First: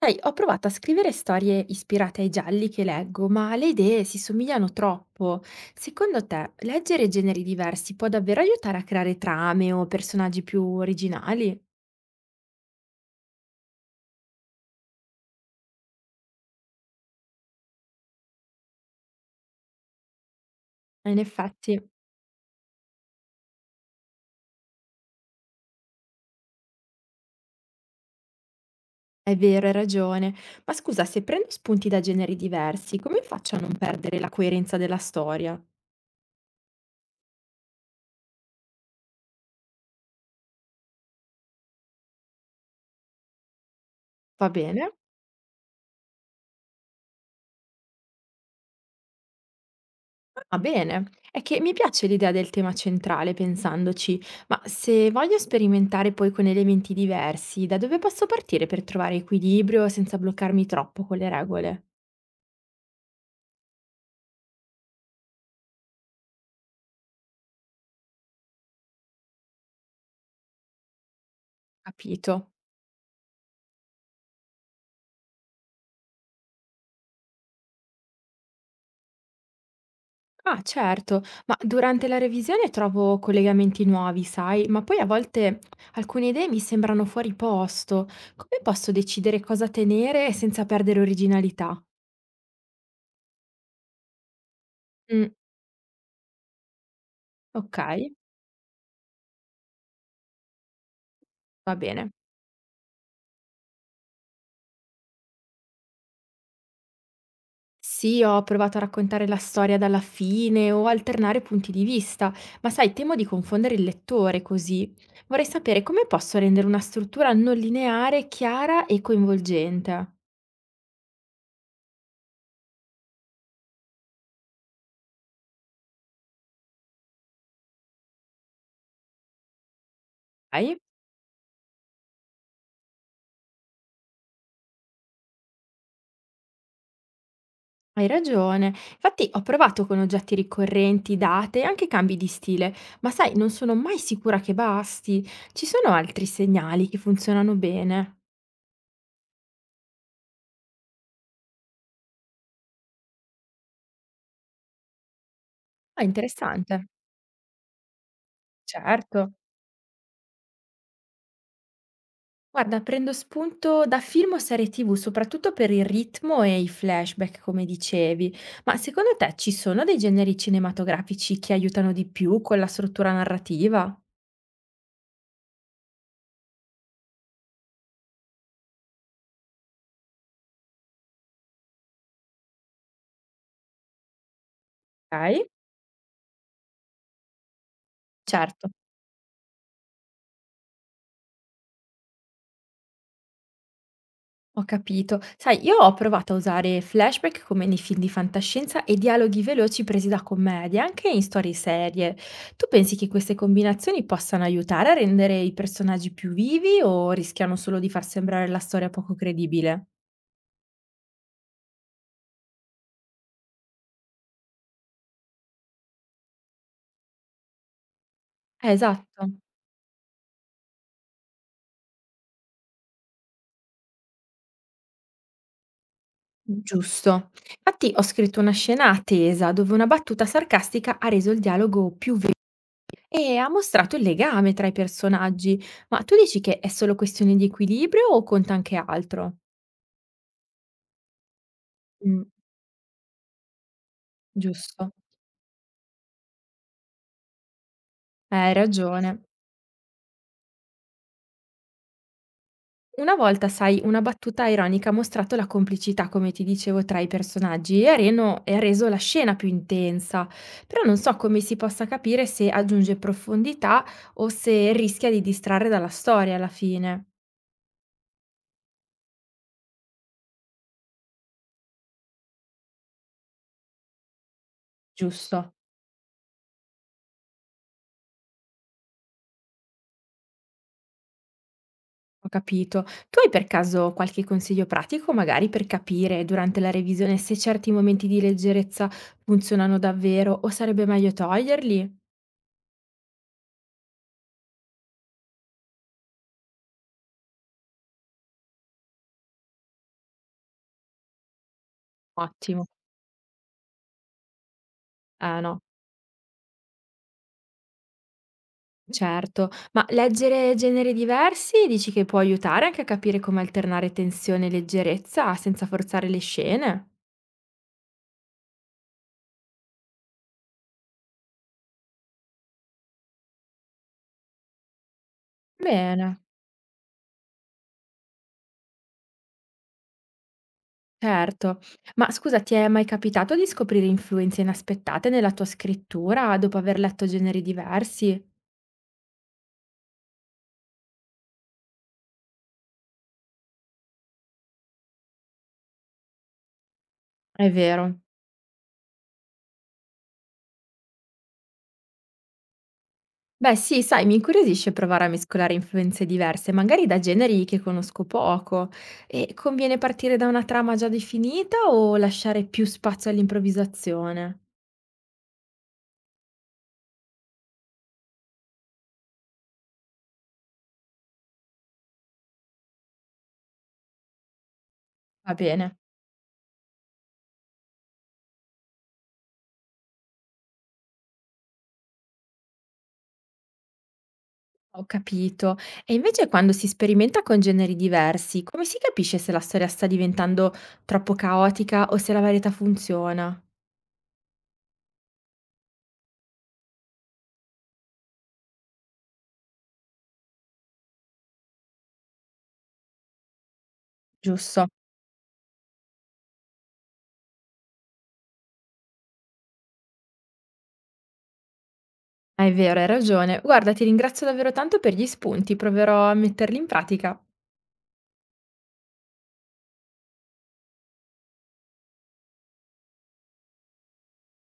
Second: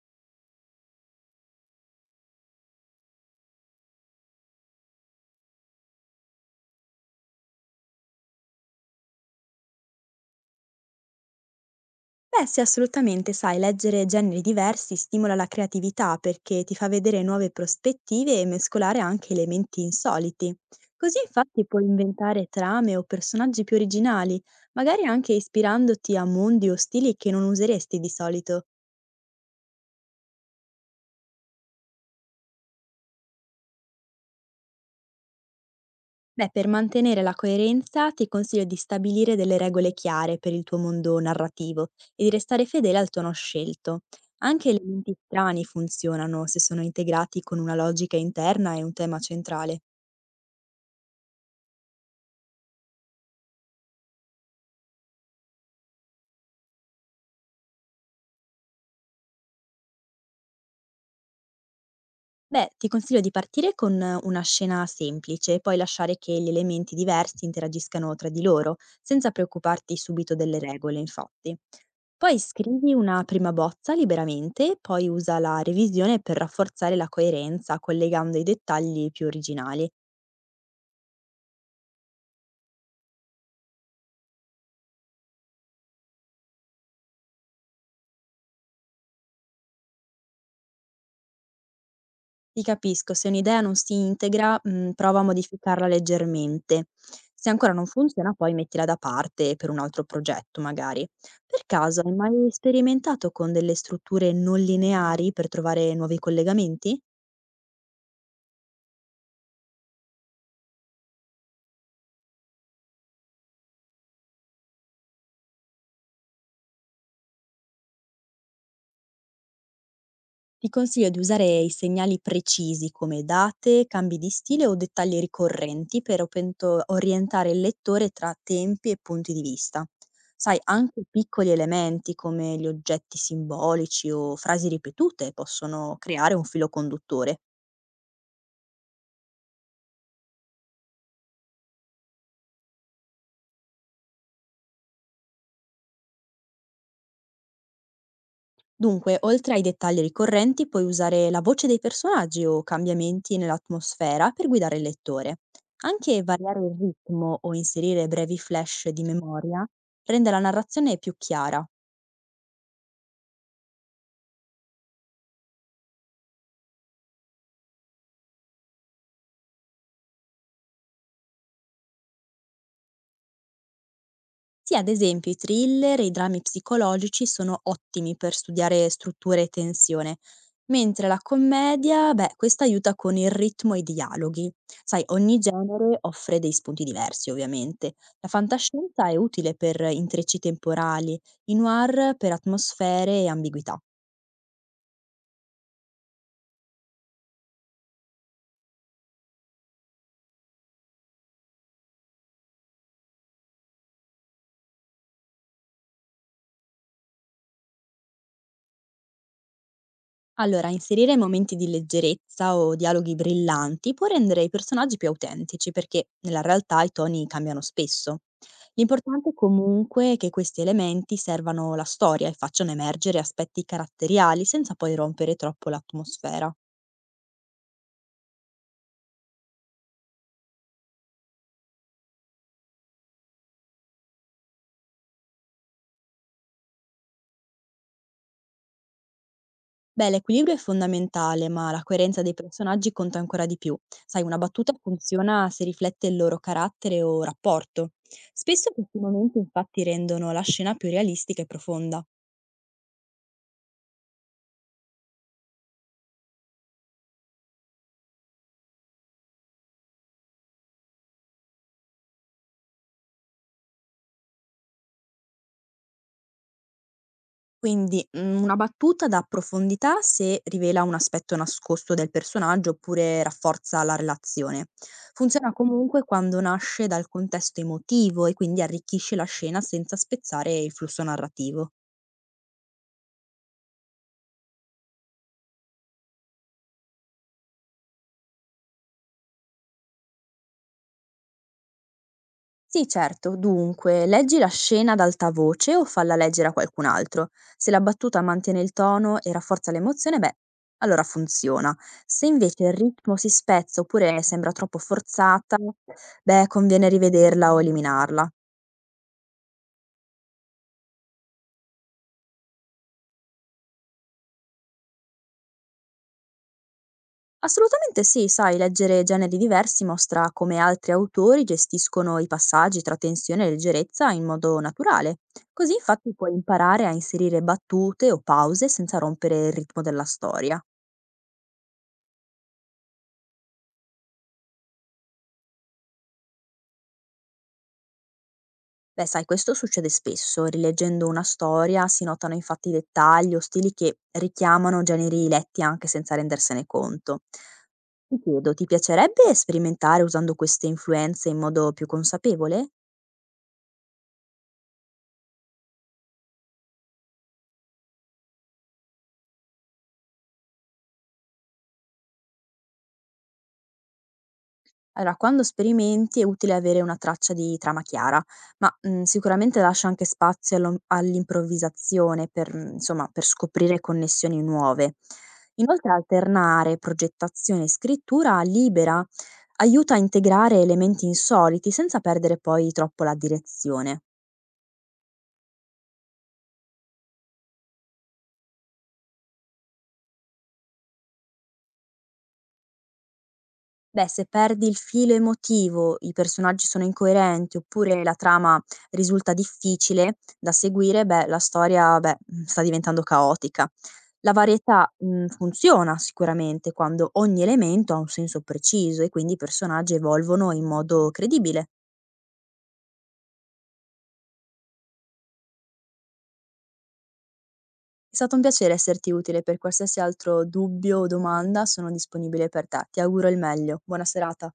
Sai, ho provato a scrivere storie ispirate ai gialli che leggo, ma le idee si somigliano troppo. Secondo te, leggere generi diversi può davvero aiutare a creare trame o personaggi più originali? Beh sì, assolutamente, sai, leggere generi diversi stimola la creatività perché ti fa vedere nuove prospettive e mescolare anche elementi insoliti. In Così infatti effetti, puoi inventare trame o personaggi più originali, magari anche ispirandoti a mondi o stili che non useresti di solito. è vero, hai ragione. Ma scusa, se prendo spunti da generi diversi, come faccio a non perdere la coerenza della storia? Beh, per mantenere la coerenza ti consiglio di stabilire delle regole chiare per il tuo mondo narrativo e di restare fedele al tono scelto. Va Anche bene? elementi strani funzionano se sono integrati con una logica interna e un tema centrale. Ah bene, è che mi piace l'idea del tema centrale, pensandoci, ma se voglio sperimentare poi con elementi diversi, da dove posso partire per trovare equilibrio senza bloccarmi troppo con le regole? Beh, ti consiglio di partire con una scena semplice e poi lasciare che gli elementi diversi interagiscano tra di loro, senza preoccuparti subito delle regole, infatti. Poi Capito. scrivi una prima bozza liberamente, poi usa la revisione per rafforzare la coerenza, collegando i dettagli più originali. Ah, certo, ma durante la revisione trovo collegamenti nuovi, sai, ma poi a volte alcune idee mi sembrano fuori posto. Come posso decidere cosa tenere senza perdere originalità? Ti capisco, se un'idea non si integra, prova a Mm, modificarla leggermente. Se ancora ok, non funziona poi mettila da parte per un altro progetto magari. Per va caso bene. hai mai sperimentato con delle strutture non lineari per trovare nuovi collegamenti? Sì, ho provato a raccontare la storia dalla fine o alternare punti di vista, ma sai, temo di confondere il lettore così. Vorrei sapere come posso rendere una struttura non lineare chiara e coinvolgente. Ti consiglio di usare i segnali precisi come date, cambi di stile o dettagli ricorrenti per orientare il lettore tra tempi e punti di vista. Sai, Hai? anche piccoli elementi come gli oggetti simbolici o frasi ripetute possono creare un filo conduttore. Hai ragione. Infatti ho provato con oggetti ricorrenti, date e anche cambi di stile, ma sai, non sono mai sicura che basti. Ci sono altri segnali che funzionano bene. Dunque, oltre ai dettagli ricorrenti, puoi usare la voce dei personaggi o cambiamenti nell'atmosfera per guidare il lettore. Ah, Anche variare il interessante. ritmo o inserire brevi flash di Certo. memoria rende la narrazione più chiara. Guarda, prendo spunto da film o serie TV, soprattutto per il ritmo e i flashback, come dicevi. Ma secondo te ci sono dei generi cinematografici che aiutano di più con la struttura narrativa? Sì, ad esempio i thriller e i drammi psicologici sono ottimi per studiare strutture e tensione, mentre la commedia, beh, questa aiuta con il ritmo e i dialoghi. Sai, ogni Ok, genere offre dei spunti diversi, ovviamente. La certo, fantascienza è utile per intrecci temporali, i noir per atmosfere e ambiguità. ho capito. Sai, io ho provato a usare flashback come nei film di fantascienza e dialoghi veloci presi da commedie, anche in storie serie. Tu pensi che queste combinazioni possano aiutare a rendere i personaggi più vivi o rischiano solo di far sembrare la storia poco credibile? Allora, inserire momenti di leggerezza o dialoghi brillanti può rendere i personaggi più autentici perché nella realtà i toni cambiano spesso. L'importante Esatto. è comunque è che questi elementi servano la storia e facciano emergere aspetti caratteriali senza poi rompere troppo l'atmosfera. Giusto. Infatti ho scritto una scena attesa dove una battuta sarcastica ha reso il dialogo più vivo e ha mostrato il legame tra i personaggi. Ma tu dici che è solo questione di equilibrio o conta anche altro? Beh, l'equilibrio è fondamentale, ma la Mm, coerenza dei personaggi conta ancora di più. Sai, una battuta giusto. funziona se riflette il loro carattere o rapporto. Hai Spesso questi ragione. momenti infatti rendono la scena più realistica e profonda. Una volta, sai, una battuta ironica ha mostrato la complicità, come ti dicevo, tra i personaggi e ha reso la scena più intensa. Però non so come si possa capire se aggiunge profondità o se rischia di distrarre dalla storia alla fine. Quindi, una battuta dà profondità se rivela un aspetto nascosto del personaggio oppure rafforza la relazione. Funziona Giusto, comunque quando nasce dal contesto emotivo e quindi arricchisce la scena senza spezzare il flusso narrativo. ho capito. Tu hai per caso qualche consiglio pratico, magari per capire durante la revisione se certi momenti di leggerezza funzionano davvero o sarebbe meglio toglierli? Sì, certo. Dunque, leggi la scena ad alta voce o falla leggere a qualcun altro. Se la battuta mantiene il tono e rafforza l'emozione, beh, allora funziona. Se Ottimo. invece il ritmo si spezza oppure sembra troppo Eh forzata, no, beh, conviene rivederla o eliminarla. certo. Ma leggere generi diversi dici che può aiutare anche a capire come alternare tensione e leggerezza senza forzare le scene? Assolutamente sì, sai, leggere generi diversi mostra come altri autori gestiscono i passaggi tra tensione e leggerezza in modo naturale. Così infatti Bene, puoi imparare a inserire battute o pause senza rompere il ritmo della storia. certo. Ma scusa, ti è mai capitato di scoprire influenze inaspettate nella tua scrittura dopo aver letto generi diversi? Beh, sai, questo succede spesso. Rileggendo una storia si notano infatti dettagli o stili che richiamano generi letti anche senza rendersene conto. È Ti vero. chiedo, ti piacerebbe sperimentare usando queste influenze in modo più consapevole? Beh sì, sai, mi incuriosisce provare a mescolare influenze diverse, magari da generi che conosco poco. E conviene partire da una trama già definita o lasciare più spazio all'improvvisazione? Allora, quando sperimenti è utile avere una traccia di trama chiara, ma sicuramente lascia anche spazio all'improvvisazione per, insomma, per scoprire connessioni nuove. Va bene, Inoltre, alternare progettazione e scrittura libera aiuta a integrare elementi insoliti senza perdere poi troppo la direzione. ho capito. E invece quando si sperimenta con generi diversi, come si capisce se la storia sta diventando troppo caotica o se la varietà funziona? Beh, se perdi il filo emotivo, i personaggi sono incoerenti oppure la trama risulta difficile da seguire, beh, la storia, beh, sta diventando caotica. La Giusto. varietà, funziona sicuramente quando ogni elemento ha un senso preciso e quindi i personaggi evolvono in modo credibile. Ah, è vero, hai ragione. Guarda, ti ringrazio davvero tanto per gli spunti, proverò a metterli in pratica. È stato un piacere esserti utile, per qualsiasi altro dubbio o domanda sono disponibile per te. Ti auguro il meglio. Buona serata.